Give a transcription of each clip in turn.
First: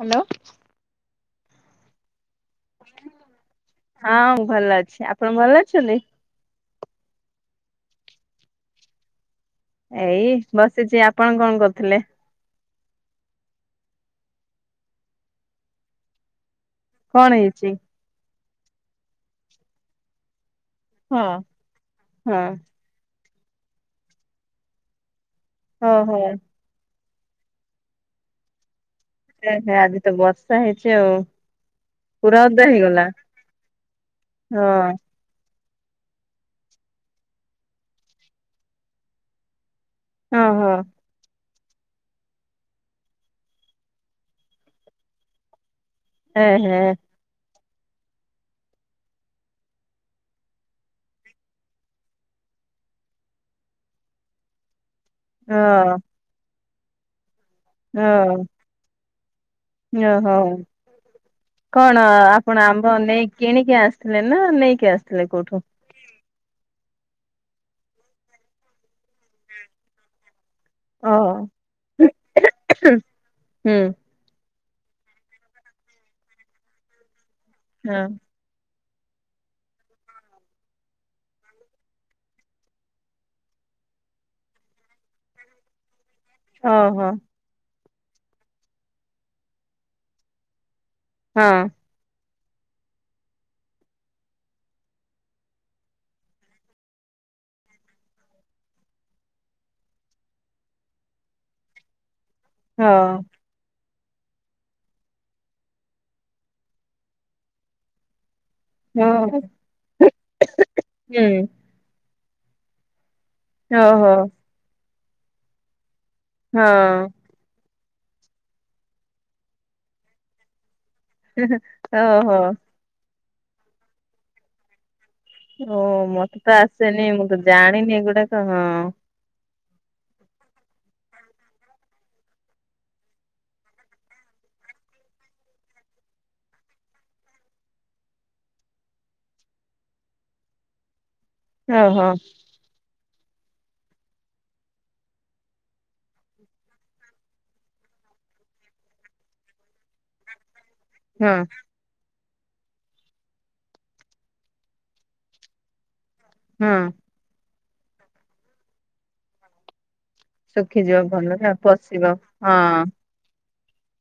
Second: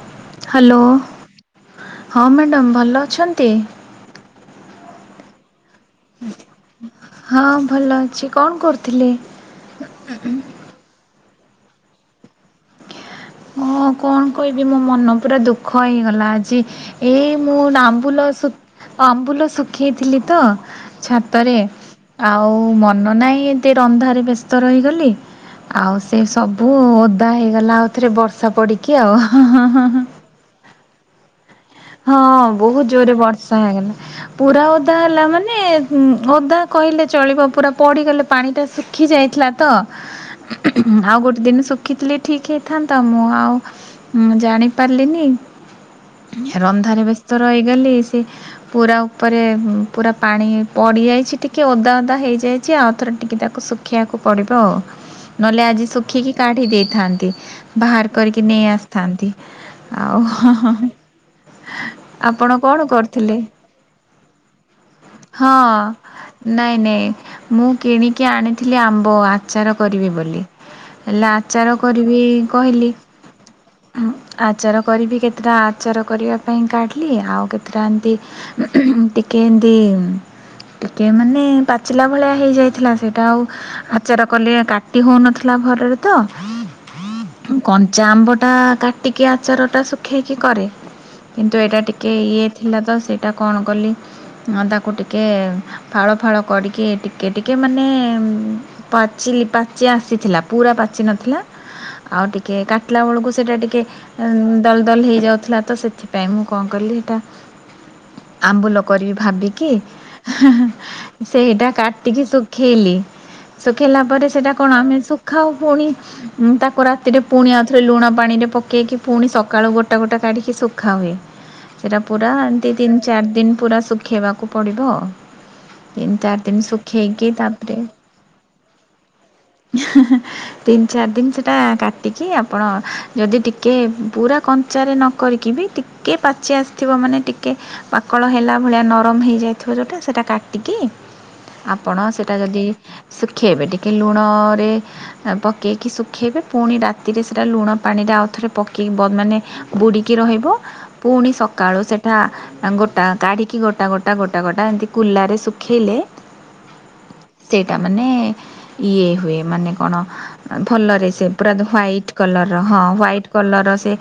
Hello. Hello, ହଁ madam ଭଲ ଅଛନ୍ତି? ହଁ ଭଲ ଅଛି, ଆପଣ ଭଲ ଅଛନ୍ତି? ହଁ ଭଲ ଅଛି, କଣ କରୁଚନ୍ତି? ଏଇ ବସିଚି, ଆପଣ କଣ କରୁଥିଲେ? ହଁ କଣ କହିବି ମୋ ମନ ପୁରା ଦୁଃଖ ହେଇଗଲା ଆଜି ଏଇ କଣ ମୁଁ ହେଇଛି? ନାମ ମ୍ବୁଲ ଶୁଖ୍ ଆମ୍ବୁଲ ଶୁଖେଇଥିଲି ତ ହଁ। ଛାତରେ ହଁ ଆଉ ମନ ନାହିଁ ଏ ରନ୍ଧାରେ ବ୍ୟସ୍ତ ରହିଗଲି। ଆଉ ଓହୋ ସେ ସବୁ ଓଦା ହେଇଗଲା ଆଉଥରେ ବର୍ଷା ପଡିକି ଆଉ। ସେ ଆଜି ତ ବର୍ଷା ହେଇଚି ଆଉ। ହଁ ପୁରା ଓଦା ବହୁତ ହେଇଗଲା। ଜୋରରେ ବର୍ଷା ହେଇଗଲା ପୁରା ଓଦା ହଁ ହେଲା ମାନେ ଓଦା କହିଲେ ଚଳିବ ପୁରା ପଡ଼ିଗଲେ ପାଣିଟା ଶୁଖି ଯାଇଚି ତ ଓହୋ ଆଉ ଗୋଟେ ଦିନ ରଖିଥିଲି ଠିକ୍ ହେଇଥାନ୍ତା ମୁଁ ଆଉ ଜାଣିପାରିଲିନି ଏ ହେ ରନ୍ଧାରେ ବ୍ୟସ୍ତ ରହିଗଲି ସେ ପୁରା ଉପରେ ପୁରା ପାଣି ପଡି ଯାଇଚି ଟିକେ ଓଦା ଓଦା ହେଇଯାଇଚି, ଆଉ ଥରେ ଟିକେ ତାକୁ ଶୁଖ୍ ଖିଆକୁ ପଡିବ ଆଉ। ଓ ନହେଲେ ଆଜି ଶୁଖିକି କାଢି ଦେଇଥାନ୍ତି। ଓ ବାହାର କରିକି ନେଇ ଆସିଥାନ୍ତି। ଆଉ, ଓହୋ। ହଁ ହଁ। କଣ ଆପଣ ଆମ୍ବ ନେଇ, କରୁଥିଲେ? କିଣିକି ଆସିଥିଲେ ନା ନେଇକି ଆସିଥିଲେ ହଁ କୋଉଠୁ? ନାଇଁ, ନାଇଁ, ମୁଁ କିଣିକି ଆଣିଥିଲି, ଆମ୍ବ ଆ ଆଚାର କରିବି ବୋଲି! ହେଲେ ହଁ। ଆଚାର କରିବି କହିଲି ହୁଁ ହୁଁ। ଆଚାର କରିବି କେତେଟା, ଆଚାର କରିବା ପାଇଁ କାଢ଼ିଲି, ଆଉ କେତେଟା ହଁ ଏମିତି ଟିକେ ଏଁତି ଉଁ ଟିକେ ମାନେ ପାଚିଲା ଭଳିଆ ହେଇଯାଇଥିଲା। ସେଇଟା ଆଉ ଆଚାର କଲେ କାଟି ହଉନଥିଲା, ଭରରେ ତ ଓହୋ! କଞ୍ଚା ଆମ୍ବ ଟା କାଟିକି, ଆଚାରଟା ଶୁଖେଇକି କରେ। ହଁ କିନ୍ତୁ, ଏଇଟା ଟିକେ ଇଏ ଥିଲା ତ, ସେଇଟା କଣ କଲି? ତାକୁ ଟିକେ ଫାଳ ଫାଳ କରିକି, ଟିକେ ଟିକେ ମାନେଁ ଏମ୍ ପାଚିଲି ପାଚି ଆସିଥିଲା। ପୁରା ପାଚି ନଥିଲା। ଆଉ ଟିକେ ହଁ କାଟିଲା ବଳକୁ ସେ ସେଟା ଟିକେ ଦଲ ଦଲ ହେଇଯାଉଥିଲା ତ ସେଥିପାଇଁ, ମୁଁ କଣ କଲିି ହେଟା ଆମ୍ବୁଲ। କରିବି ହଁ ଭାବିକି, ହୁଁ ହୁଁ, ହୁଁ ସେଇଟା କାଟିକି ଶୁଖେଇଲି। ଶୁଖେଇିଲା ଓହୋ ପରେ ସେଟା କଣ ଆମେ ଶୁଖାାଉ, ପୁଣି ତାକୁ ହଁ ରାତିରେ ପୁଣି ଆଉଥରେ ଲୁଣ ପାଣିରେ ପକେଇକି ପୁଣି ସକାଳୁ ଗୋଟା ଗୋଟା କାଢ଼ିକି ଶୁଖା ହୁଏ। ସେଇଟା ପୁରା ଓହୋ। ଏମିତି ତିନ ଚାରି ଦିନ ପୁରା ଶୁଖେଇବାକୁ ପଡ଼ିବ। ଓ ତିନି ଚାରି ମତେ ତ ଦିନ ଆସେନି, ଶୁଖେଇକି ମୁଁ ତ ତାପରେ ଜାଣିନି ଏଗୁଡାକ। ହଁ। ତିନି ଚାରି ଦିନ ସେଟା କାଟିକି ଆପଣ ଯଦି ଟିକେ ପୁରା କଞ୍ଚାରେ ନ କରିକି ବି ଟିକେ ପାଚି ଆସିଥିବ, ମାନେ ଟିକଏ ପାକଳ ହେଲା ଭଳିଆ ନରମ ହେଇଯାଇଥିବ, ଯୋଉଟା ସେଟା କାଟିକି ଆପଣ ଓହୋ ସେଇଟା ଯଦି ଶୁଖେଇବେ ଟିକେ, ଲୁଣରେ ପକେଇକି ଶୁଖେଇବେ। ପୁଣି ରାତିରେ ସେଇଟା ଲୁଣ ପାଣିରେ ଆଉଥରେ ପକେଇି ମାନେ ବୁଡ଼ିକି ରହିବ। ପୁଣି ହଁ ସକାଳୁ ସେ ଟା ଗୋଟା କାଢିକି ଗୋଟା ଗୋଟା ଗୋଟା ଗୋଟା ଏମିତି କୁଲରେ ଶୁଖେଇଲେ ହଁ। ସେଇଟା ମାନେ ଇଏ ହୁଏ। ମାନେ କଣ? ଶୁଖିଯିବ ଭଲରେ ସେ ପୁରା, ଆଉ ପଶିବ ହ୍ୱାଇଟ୍ କଲର ହଁ। ହ୍ୱାଇଟ୍ କଲର, ସେ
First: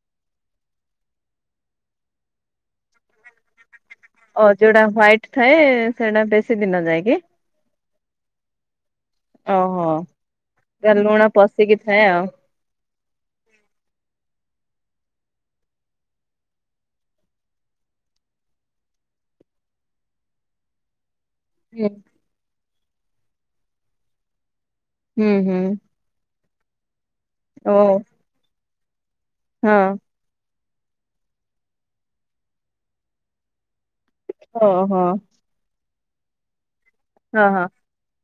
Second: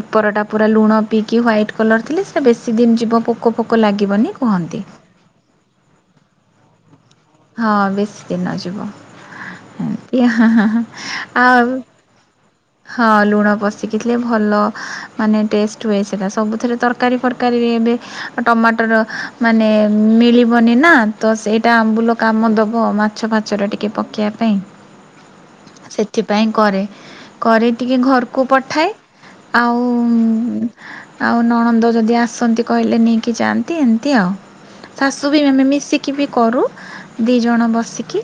ଉପରଟା ପୁରା ଲୁଣ ପିଇକି, ହ୍ୱାଇଟ୍ କଲର ଥିଲେ, ସେଇ ବେଶୀ ଦିନ ଯିବ। ପୋ କ ପୋକ ଲାଗିବନି। ଓ! କୁହନ୍ତି। ଯୋଉଟା ହ୍ୱାଇଟ୍ ଥାଏ, ସେଇଟା ବେଶୀ ଦିନ ଯାଏ କି? ହଁ, ବେଶୀ ଦିନ ଯିବ। ଓହୋ କି ହିଁ ହିଁ ଆଉ ଏ ଆଉ ହଁ, ଲୁଣ ପଶିିକିଥିଲେ ଭଲ ମାନେ ଟେଷ୍ଟ ହୁଏ। ସେଟା ସବୁଥିରେ ଦର ତରକାରୀ ଫରକାରୀରେ ବି ଟମାଟର ମାନେ, ମିଳିବନି ନା। ତ ସେଇଟା ହୁଁ ଆମ୍ବୁଲ କାମ ଦବ। ମାଛ ଫାଛରେ ଟିକେ ପକେଇବା ପାଇଁ। ହୁଁ, ହୁଁ। ସେଥିପାଇଁ କରେ। କରେ ଓ ଟିକେ ଘରକୁ ପଠାଏ। ହଁ ଆଉଁ ଆଉ ନଣନ୍ଦ ଯଦି ଆସନ୍ତି, କହିଲେ ନେଇକି ଯାଆନ୍ତି ଏମିତି ଆଉ। ଓହୋ! ଶାଶୁ ବି ମାମେ ମିଶିକି ବି କରୁ। ଦି ହଁ ହଁ ଜଣ ବସିକି,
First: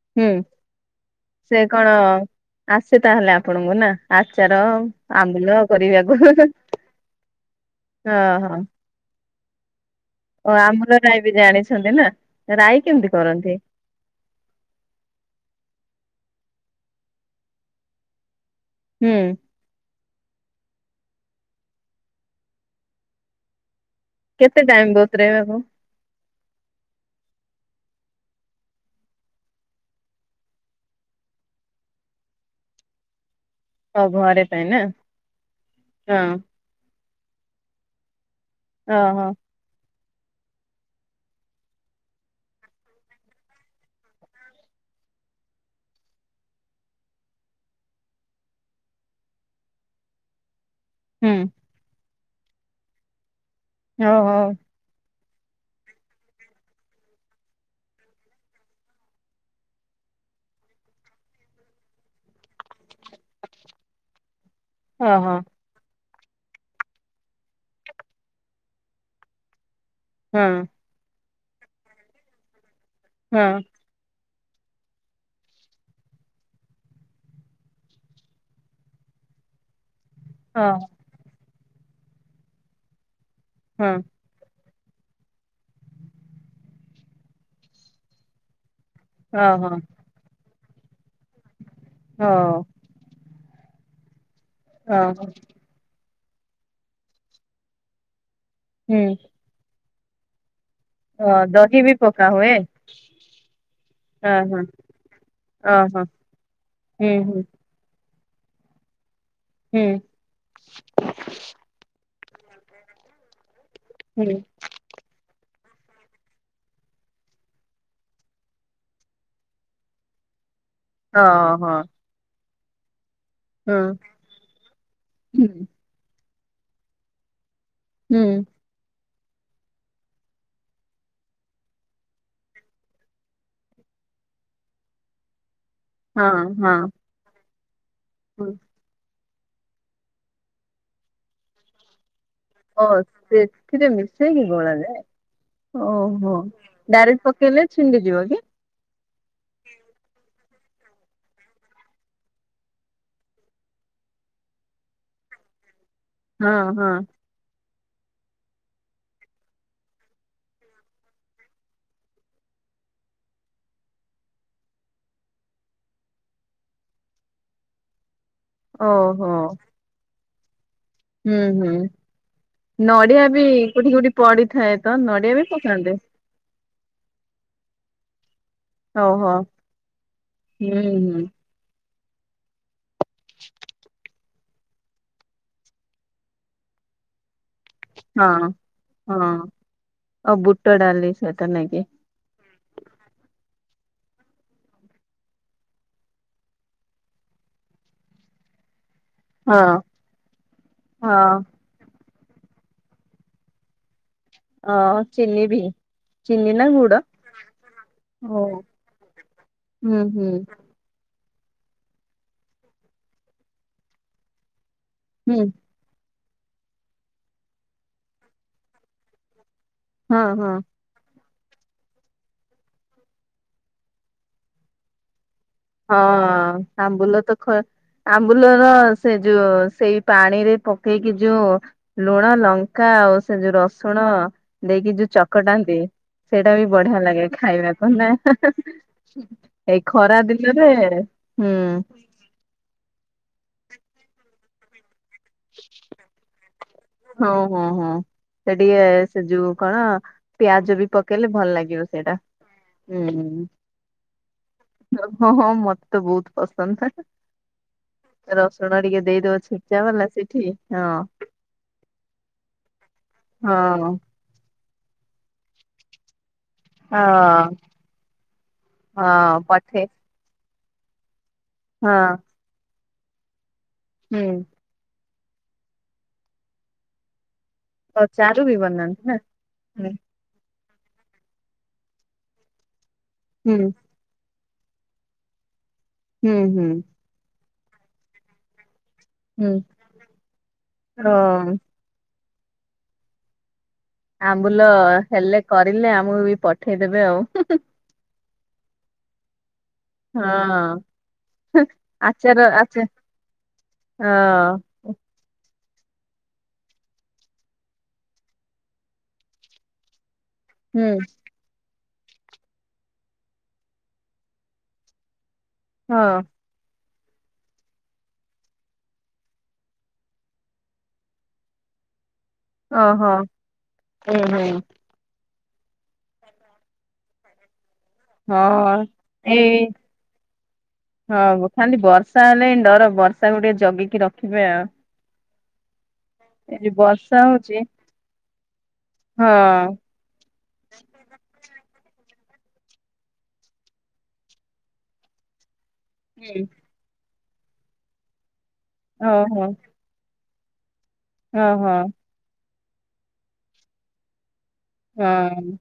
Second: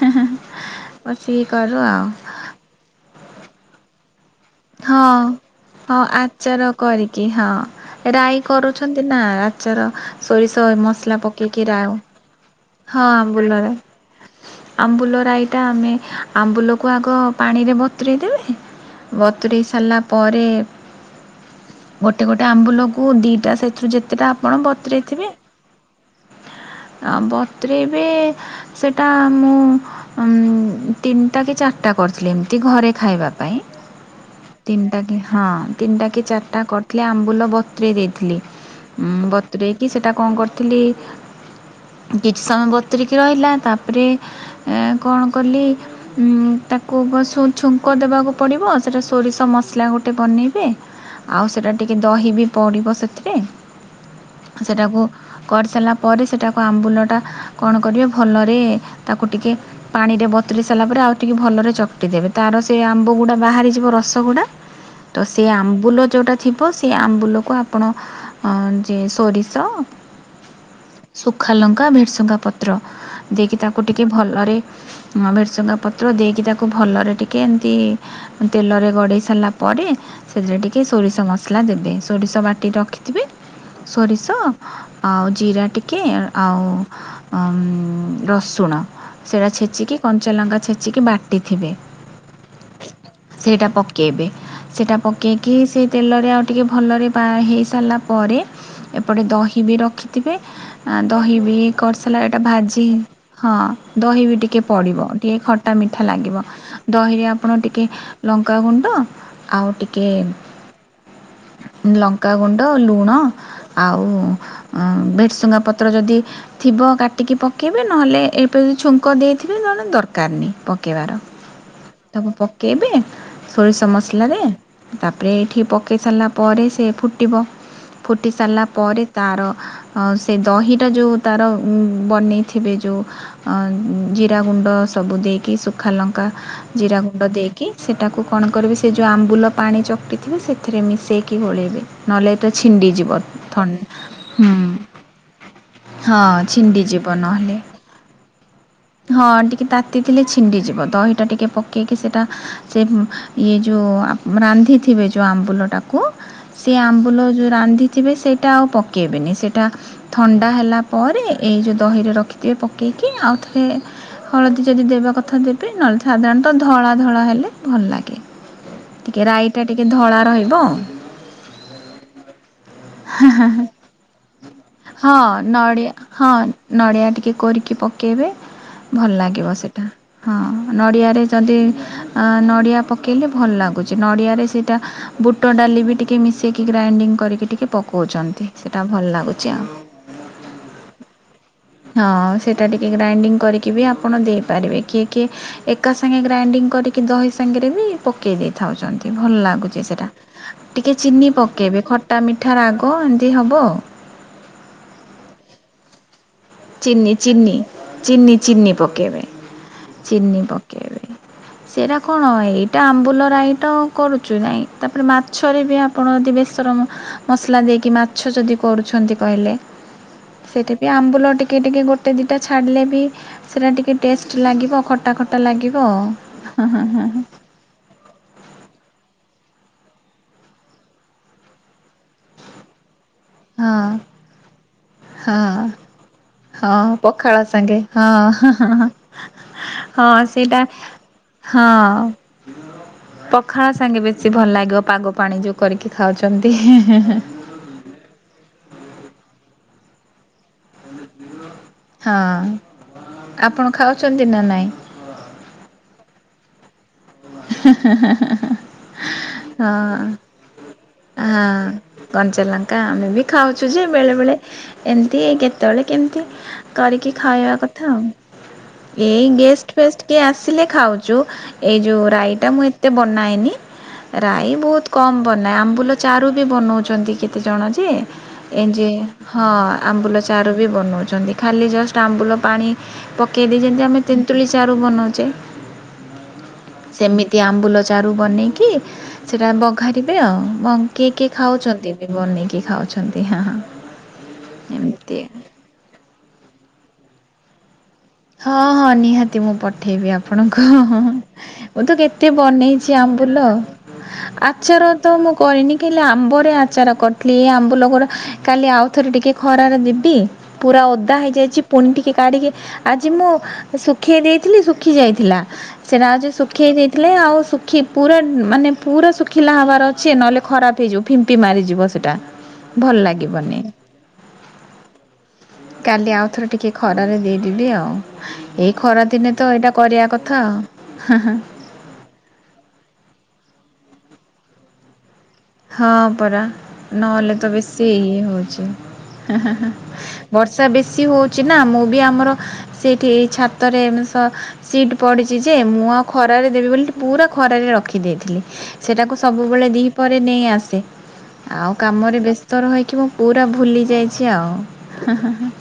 ହିଁ ହିଁ ହୁଁ ହିଁ, ବସିକି ସେ କରୁ କଣ ଆଉ। ଆସେ ତାହେଲେ ଆପଣଙ୍କୁ ନା! ଆଚାର, ହଁ। ଆମ୍ବୁଲ ହଁ କରିବାକୁ। ଆଚାର ହଁ, ହଁ। ଅଛନ୍ତି ନା! ଆଚାର ସୋରିଷ ଆମ୍ବୁଲ ରାଇ ମସଲା ବି ପକେଇକି ଜାଣିଛନ୍ତି ରାଉ ନା? ରାଇ କେମିତି ହଁ, କରନ୍ତି ବୁଲରେ। ଆମ୍ବୁଲ ରାଈଟା ଆମେ ଆମ୍ବୁଲକୁ ଆଗ ପାଣିରେ ବତୁରେଇ ଦେବେ। ହୁଁ ବତୁୁର ସାରିଲା ପରେ। ଗୋଟେ ଗୋଟେ ଆମ୍ବୁଲ କୁ ଦିଟା ସେଥିରୁ ଯେ କେତେଟା ଆପଣ କେତେ ଟାଇମ ବତରେଇଥିବେ ବତୁରେଇବାକୁ? ଆ ବତ୍ରେଇବେ। ସେଇଟା ମୁଁ। ଉଁ ତିନିଟା କି ଚାରିଟା କରିଥିଲି ଏମିତି ଘରେ ଖାଇବା ପାଇଁ। ଆଉ ଘରେ ପାଇଁ ନା ତିନଟା କି ହଁ ତିନଟା କି ହଁ ଚାରିଟା କର ଥିଲି ଆମ୍ବୁଲ ବତୁରେଇ ଦେଇଥିଲି ଓହୋ ବତୁରେଇକି ସେଟା କଣ କରିଥିଲି। କିଛି ସମୟ ବତୁରିକି ରହିଲା ତାପରେ କଣ କଲି। ହୁଁ ତାକୁ ବସ ଛୁଙ୍କ ଦେବାକୁ ପଡ଼ିବ ସେଇଟା ସୋରିଷ ମସଲା ଗୋଟେ ବନେଇବେ। ହୁଁ ଆଉ ସେଟା ଟିକେ ଦହି ବି ପଡ଼ିବ ସେଥିରେ। ଉ ହଉ। ସେଟାକୁ କରିସାରିଲା ପରେ ସେଟାକୁ ଆମ୍ବୁଲ। ଟା କଣ କରିବେ ଭଲରେ ତାକୁ ଟିକିଏ। ପାଣି ରେ ବତୁରେଇ ସାରିଲା ପରେ ଆଉ ଟିକେ ଭଲରେ ଚକଟି ଦେବେ ତାର ସେ ଆମ୍ବ ଗୁଡା ବାହାରିଯିବ ରସ ଗୁଡା। ତ ଓହୋ ସେ ଆମ୍ବୁଲ ଯୋଉଟା। ଥିବ ସେ ଆମ୍ବୁଲକୁ ଆପଣ ଯେ ସୋରିଷ। ହଁ। ଶୁଖାଲଙ୍କା, ଭେରସୁଙ୍ଗା ପତ୍ର ହଁ ଦେଇକି ତାକୁ ଟିକେ ଭଲରେ। ଭେରସୁଙ୍ଗା ପତ୍ର ଦେଇକି ତାକୁ ଭଲରେ ଟିକେ ଏମତି। ତେଲରେ ଗଡ଼େଇ ସାରିଲା ପରେ। ସେଥିରେ ଓ ଟିକିଏ ସୋରିଷ ମସଲା ଦେବେ ସୋରିଷ ବାଟି ରଖିଥିବେ ହଁ ସୋରିଷ। ଆଉ ଜିରା ଟିକେ ଆଉ ରସୁଣ। ସେଇଟା ଓହୋ ଛେଚିକି କଞ୍ଚା ଲଙ୍କା ଛେଚିକି ବାଟି ଥିବେ। ହଉ। ସେଇଟା ପକେଇବେ ସେଇଟା ଓହୋ ପକେଇକି ସେ ତେଲରେ ଆଉ ଟିକିଏ ଭଲରେ ହେଇସାରିଲା ପରେ ହୁଁ ଏପଟେ ଦହି ବି ରଖିଥିବେ। ଅ ଦହି ବି। ସଲା ପକା ଏଇଟା ହୁଏ ଭାଜି ହଁ ଦହି ବି ହଁ ଟିକେ ହଁ ପଡ଼ିବ ଟିକେ ଖଟା ଓହୋ ମିଠା ଲାଗିବ। ହୁଁ ଦହିରେ ହୁଁ ଆପଣ ଟିକେ ଲଙ୍କାଗୁଣ୍ଡ ଆଉ ହୁଁ ଟିକେ। ଲଙ୍କାଗୁଣ୍ଡ, ଲୁଣ ଆଉ। ହୁଁ ଭେରଶୁଙ୍ଗା ପତ୍ର ଯଦି। ଥିବ କାଟିକି ପକାଇବେ ନହେଲେ ଏବେ ଯଦି ଛୁଙ୍କ ଦେଇଥିବେ ନହେଲେ ଦରକାର ନାହି ପକେଇବା। ଅ ହୋ। ତାକୁ ପକେଇବେ ସୋରିଷ ମସଲାରେ ତାପରେ ଏଇଠି ହୁଁ ପ ପକେଇ ସାରିଲା ପରେ ସେ ଫୁଟିବ ହୁଁ ଫୁଟି ସାରିଲା ପରେ। ତାର ସେ ଦହିଟା ଯଉ। ତାର ବନେଇଥିବେ ଯଉ ଜିରା ଗୁଣ୍ଡ ସବୁ ଦେଇକି ଏ ସବୁ ସୁଖା ଲଙ୍କା, ହଁ ହଁ ଜିରା ଗୁଣ୍ଡ ଦେଇକି ସେଟାକୁ କଣ ହୁଁ। କରିବେ ସେ ଯଉ ଆମ୍ବୁଲ ପାଣି ଚକଟିଥିବେ ସେଥିରେ ମିଶେଇକି ଗୋଳେଇବେ। ନହେଲେ ଏଇଟା ଓ ଛିଣ୍ଡି ଯିବ ଥ ସେଥିରେ ମିଶେଇକି ହୁଁ। ଗୋଳା ଯାଏ ହଁ ଛିଣ୍ଡିଯିବ ନହେଲେ। ଛିଣ୍ଡି ଯିବ କି? ହଁ ଟିକେ ତାତିଥିଲେ ଛିଣ୍ଡିଯିବ ଦହିଟା ଟିକେ ପକେଇକି ସେଟା। ସେ ଇଏ ଯୋଉ ରାନ୍ଧିଥିବେ ଯୋଉ ଆମ୍ବୁଲଟା। କୁ ହଁ ସେ ହଁ ଆମ୍ବୁଲ ଯଉ ରାନ୍ଧିଥିବେ ସେଇଟା ଆଉ ପକେଇବେନି ସେଟା। ଥଣ୍ଡା ହେଲା ପରେ ଏଇ ଯଉ ଦହିରେ ରଖିଥିବେ ପକେଇକି ଆଉଥ ସେ ହଳଦୀ ଯଦି ଦେବା କଥା ଦେବେ ନହେଲେ ସାଧାରଣତଃ ଧଳା ଧଳା ହେଲେ ଭଲ ଲାଗେ। ଟିକେ ଓହୋ ରାଇ ଟା ଟିକେ ଧଳା ରହିବ। ହୁଁ ହୁଁ ନଡିଆ ବି କୋଉଠି କୋଉଠି ପଡିଥାଏ ତ ହଁ ନଡିଆ ବି ନଡ଼ିଆ ପକାନ୍ତି। ହଁ ନଡ଼ିଆ ଟିକେ କୋରିକି ପକେଇବେ। ଭଲ ଓହୋ ଲାଗିବ ସେଟା ହଁ ହୁଁ ହୁଁ ନଡ଼ିଆରେ ଯଦି ଅ ନଡ଼ିଆ ପକେ ପକେଇଲେ ଭଲ ଲାଗୁଛି ନଡ଼ିଆରେ ସେଇଟା ବୁଟ ଡାଲି ବି ଟିକେ ମିଶେଇକି ଗ୍ରାଇଣ୍ଡିଙ୍ଗ କରିକି ଟିକେ ହଁ ପକଉଛନ୍ତି ସେଇଟା ଭଲ ହଁ ଲାଗୁଛି ଆଉ। ଆଉ ବୁଟ ଡ଼ାଲି ସହିତ ନେଇକି। ହଁ ସେଇଟା ଟିକେ ଗ୍ରାଇଣ୍ଡିଙ୍ଗ କରିକି ବି ଆପଣ ଦେଇପାରିବେ। କିଏ କିଏ ଏକା ସାଙ୍ଗେ ଗ୍ରାଇଣ୍ଡିଙ୍ଗ କରିକି ଦହି ସାଙ୍ଗେରେ ବି ପକେଇ ଦେଇଥାଉଛନ୍ତି ଭଲ ହଁ ଲାଗୁଛି ସେଟା ଟିକେ ହଁ ଚିନି ପକେଇବେ ଖ ଟା ମିଠା ରାଗ ଏମିତି ହେବ ଆଉ। ଅ ଚିନି ବି। ଚିନି ନା? ଗୁଡ ଚିନି ଚିନି ଚିନି ଓ ଚିନି ପକେଇବେ ହୁଁ ହୁଁ ଚିନି ପ କେବେ ସେଇରା କଣ ଏଇଟା ଆମ୍ବୁଲ ରାଇ ତ କରୁଛୁ ନାଇଁ। ତାପରେ ହୁଁ ମାଛରେ ବି ଆପଣ ଯଦି ବେସର ମସଲା ଦେଇକି ମାଛ ଯଦି କରୁଛନ୍ତି କହିଲେ। ହଁ ହଁ। ସେଇଟା ବି ଆମ୍ବୁଲ ଟିକେ ଟିକେ ଗୋଟେ ଦିଟା ଛାଡ଼ିଲେ ବି ସେଇରା ଟିକେ ଟେଷ୍ଟ ଲାଗିବ ଖଟା ଖଟା ଲାଗିବ। ଆଉ। ହଁ ହଁ ହଁ ଆମ୍ବୁଲା ତ ଖ ଆମ୍ବୁଲର ସେ ଯୋଉ ସେଇ ପାଣିରେ ପକେଇକି ଯୋଉ ଲୁଣ ଲ ଙ୍କା ଆଉ ସେ ଯୋଉ ହଁ ରସୁଣ ଦେଇକି ଯୋଉ ହଁ। ଚକଟାନ୍ତି। ସେଇଟା ବି ହଁ ବଢିଆ ଲାଗେ ପଖାଳ ସାଙ୍ଗେ ଖାଇବାକୁ ନା ହଁ ଆ ହଁ ହଁ ଏଇ ଖରା ହଁ ଦିନେ ସେଇଟା ହୁଁ। ହଁ ପଖାଳ ସାଙ୍ଗେ ବେଶୀ ଭଲ ଲାଗିବ ପାଗ ପାଣି ଯୋଉ କରିକି ଖାଉଛନ୍ତି ହେ ହେ ହେ। ହଁ ହଁ ହଁ ସେ ଟିକେ ସେ ଯୋଉ କଣ ପିଆଜ ବି ପକେଇଲେ ଭଲ ଲାଗିବ। ସେଇଟା ହଁ ହୁଁ। ଆପଣ ଖାଉଛନ୍ତି ନା ନାଇଁ? ହଁ ହଁ ମତେ ତ ବହୁତ ପସନ୍ଦ। ରସୁଣ ଟିକେ ଦେଇଦବ ଛେଚା ହଁ ବାଲା ସେଠି ହଁ ହଁ। କଞ୍ଚାଲଙ୍କା ଆମେ ବି ଖାଉଛୁ ଯେ ହଁ ବେଳେବେଳେ ଏମିତି କେତେବେଳେ କେମିତି। କରିକି ଖାଇବା ହଁ କଥା ଆଉ ଏଇ ହଁ ଗେଷ୍ଟ ପଠେଇ ଫେଷ୍ଟ କିଏ ଆସିଲେ ଖାଉଛୁ ଏଇ ଯେଉଁ ହଁ ରାଇଟା ମୁଁ ଏତେ ବନାଏନି ହୁଁ ରାଇ ବହୁତ କମ ବନାଏ ଆମ୍ବୁଲ ଚାରୁ ବି ବନଉଛନ୍ତି କେ ତେ ଜଣ ଯେ ଆଉ ଚାରୁ ବି ଏଜେ ବନାନ୍ତି ନା ହଁ ହୁଁ ଆମ୍ବୁଲ ଚାରୁ ବି ବନଉଛନ୍ତି ଖାଲି ଜଷ୍ଟ ଆମ୍ବୁଲ ପାଣି ପକେଇ ହୁଁ ଦେଇ ଯେମନ୍ତି ଆମେ ତେନ୍ତୁଳି ଚାରୁ ବନଉଛେ। ହୁଁ ହୁଁ। ସେମିତି ଆମ୍ବୁଲ ଚାରୁ ବନେଇକି ସେଟା ହୁଁ ବଘାରିବେ ଆଉ କିଏ କିଏ ହଁ। ଖାଉଛନ୍ତି ବନେଇକି ଖାଉଛନ୍ତି। ଆମ୍ବୁଲ ଏମିତି ହେଲେ କରିଲେ ଆମକୁ ବି ପଠେଇଦେବେ ଆଉ। ହଁ ହଁ ନିହାତି। କେମନ୍ତି ମୁଁ ପଠେଇବି ଆପଣଙ୍କୁ ହଁ। ମୁଁ ତ କେତେ ଆଚାର ଆଚା ବନେଇଛି ଆମ୍ବୁଲ। ହଁ ଆଚାର ତ ମୁଁ କରିନି ଖାଲି ଆମ୍ବରେ ଆଚାର କରିଥିଲି ଏଇ ଆମ୍ୱୁଲ ଗୁରା କାଲି ଆଉଥରେ ଟିକେ ଖରାରେ ଦେବି ପୁରା ହୁଁ ଓଦା ହେଇଯାଇଛି ପୁଣି ଟିକେ କାଢିକି ଆଜି ମୁଁ ଶୁଖେଇ ଦେଇଥିଲି ଶୁଖି ଯାଇଥିଲା ହଁ ସେରା ଆଜି ଶୁ ଶୁଖେଇ ଦେଇଥିଲେ ଆଉ ଶୁଖି ପୁରା ମାନେ ପୁରା ଶୁଖିଲା ହେବାର ଅଛି ନହେଲେ ଖରାପ ହେଇଯିବ। ଫିମ୍ପି ମାରିଯିବ ସେଟା ଭଲ ଓହୋ ଲାଗିବନି। ହୁଁ ହୁଁ। କାଲି ଆଉଥରେ ଟିକେ ଖରାରେ ଦେଇଦବି ଆଉ। ଏଇ ହଁ ଖରାଦିନେ ତ ଏଇ ଏଇଟା କରିବା କଥା ଆ। ହଁ ଖାଲି ବର୍ଷା ହେଲେ ଡର ବର୍ଷାକୁୁ ଟିକେ ଜଗିକି ରଖିବେ ଆଉ। ହଁ ପରା ଏ ଯୋଉ ବର୍ଷା ନହେଲେ ତ ହଉଛି ବେଶୀ ଇଏ ହଉଛି ହା ହା ହା। ହଁ ବର୍ଷା ବେଶୀ ହୋଉଛି ନା ମୁଁ ବି ଆମର ସେଠି ଏଇ ଛାତରେ ସ ସିଟ ପଡିଛି ଯେ ମୁ ଆଉ ହୁଁ ଖରାରେ ଦେବି ବୋଲି ପୁରା ଖରାରେ ରଖିଦେଇଥିଲି ସେଟାକୁ ଓହୋ ସବୁବେଳେ ଦି ପହରେ ନେଇ ଆସେ। ଆଉ ଓହୋ କାମରେ ବ୍ୟସ୍ତ ରହିକି ମୁଁ ପୁରା ଭୁଲି ଯାଇଛି ଆଉ। ହଁ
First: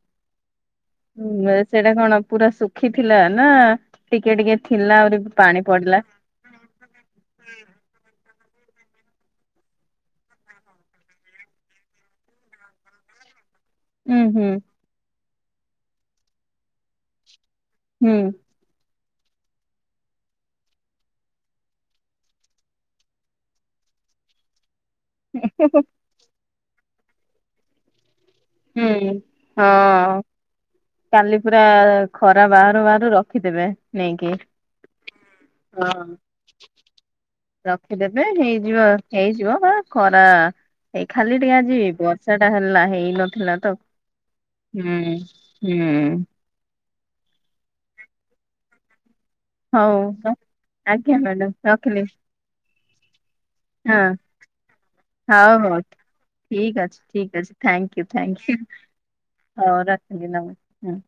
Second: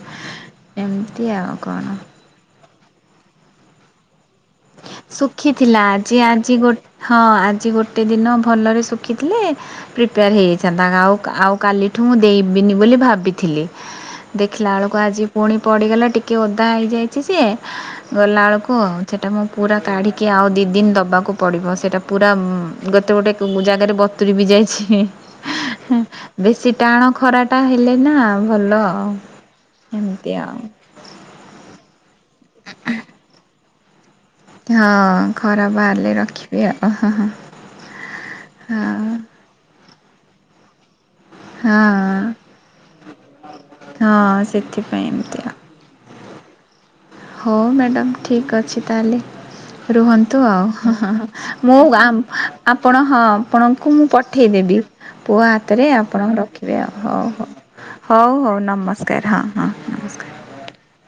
ଏମିତି ଉଁ, ଆଉ ସେଇଟା କଣ। ପୁରା ଶୁଖିଥିଲା ନାଁ ଟିକେ ଟିକେ ଥିଲା ଆହୁରି ପାଣି ଶୁଖିଥିଲା ପଡିଲା ଆଜି ଆଜି ଗୋ ହଁ ଆଜି ଗୋଟେ ଦିନ ଭଲରେ ଶୁଖିଥିଲେ ପ୍ରିପେୟାର ହେଇ ଯାଇଥାନ୍ତା ଆଉ ଆଉ କାଲିଠୁ ମୁଁ ଦେଇବିନି ବୋଲି ଭାବିଥିଲି। ଉୁଁ ହୁଁ ଦେଖିଲା ବେଳକୁ ଆଜି ପୁଣି ପଡିଗଲା ଟିକେ ଓଦା ହେଇଯାଇ ଛି ଯେ ହୁଁ ଗଲାଳକୁ ସେଟା ମୁଁ ପୁରା କାଢ଼ିକି ଆଉ ଦି ଦିନ୍ ଦବାକୁ ପଡ଼ିବ ସେଟା ପୁରା ଉଁ ଗୋଟେ ଗୋଟେ ଜାଗାରେ ବ ବତୁରି ବି ଯାଇଛି। ଏ ହେ ହେ ବେଶୀ ଟାଣ ଖରା ଟା ହେଲେ ନାଁ ଭଲ ଆଉ ହୁଁ। ହଁ ଏମିତି ଆଉ। କାଲି ପୁରା ଖରା ବାହାରୁ ବାହାରୁ ରଖିଦେବେ ନେଇକି। ହଁ ଖରା ବାହାରିଲେ ହଁ। ରଖିବି ଆଉ ହଁ ହଁ। ରଖିଦେବେ ହେଇଯିବ ହେଇଯିବ ବାସ୍। ଖରା ଏଇ ଖାଲି ଟିକେ ଆଜିି ହଁ ବର୍ଷା ଟା ହେଲା ହେଇନ ହଁ ସେଥିପାଇଁ ଏମିତି ଆଉ। ହୁଁ। ହଉ ମ୍ୟାଡ଼ାମ ଠିକ୍ ଅଛି ତାହେଲେ। ହଉ ରୁହନ୍ତୁ ଆଉ ହ ହ ଆଜ୍ଞା ହ ମ୍ୟାଡାମ ମୁଁ ରଖିଲି ଆମ ଆପଣ ହଁ। ଆପଣଙ୍କୁ ହଁ ମୁଁ ପଠେଇଦେବି ପୁଅ ହଉ ହଉ ହାତରେ ଆପଣ ଠିକ ରଖିବେ ଆଉ ଅଛି ହଉ ଠିକ ହଉ। ଅଛି ଥ୍ୟାଙ୍କୟୁ ହଉ ଥ୍ୟାଙ୍କୟୁ ହଉ ନମସ୍କାର ହଁ ହଁ ହଉ ନମସ୍କାର। ରଥିଲି ନମସ୍କାର।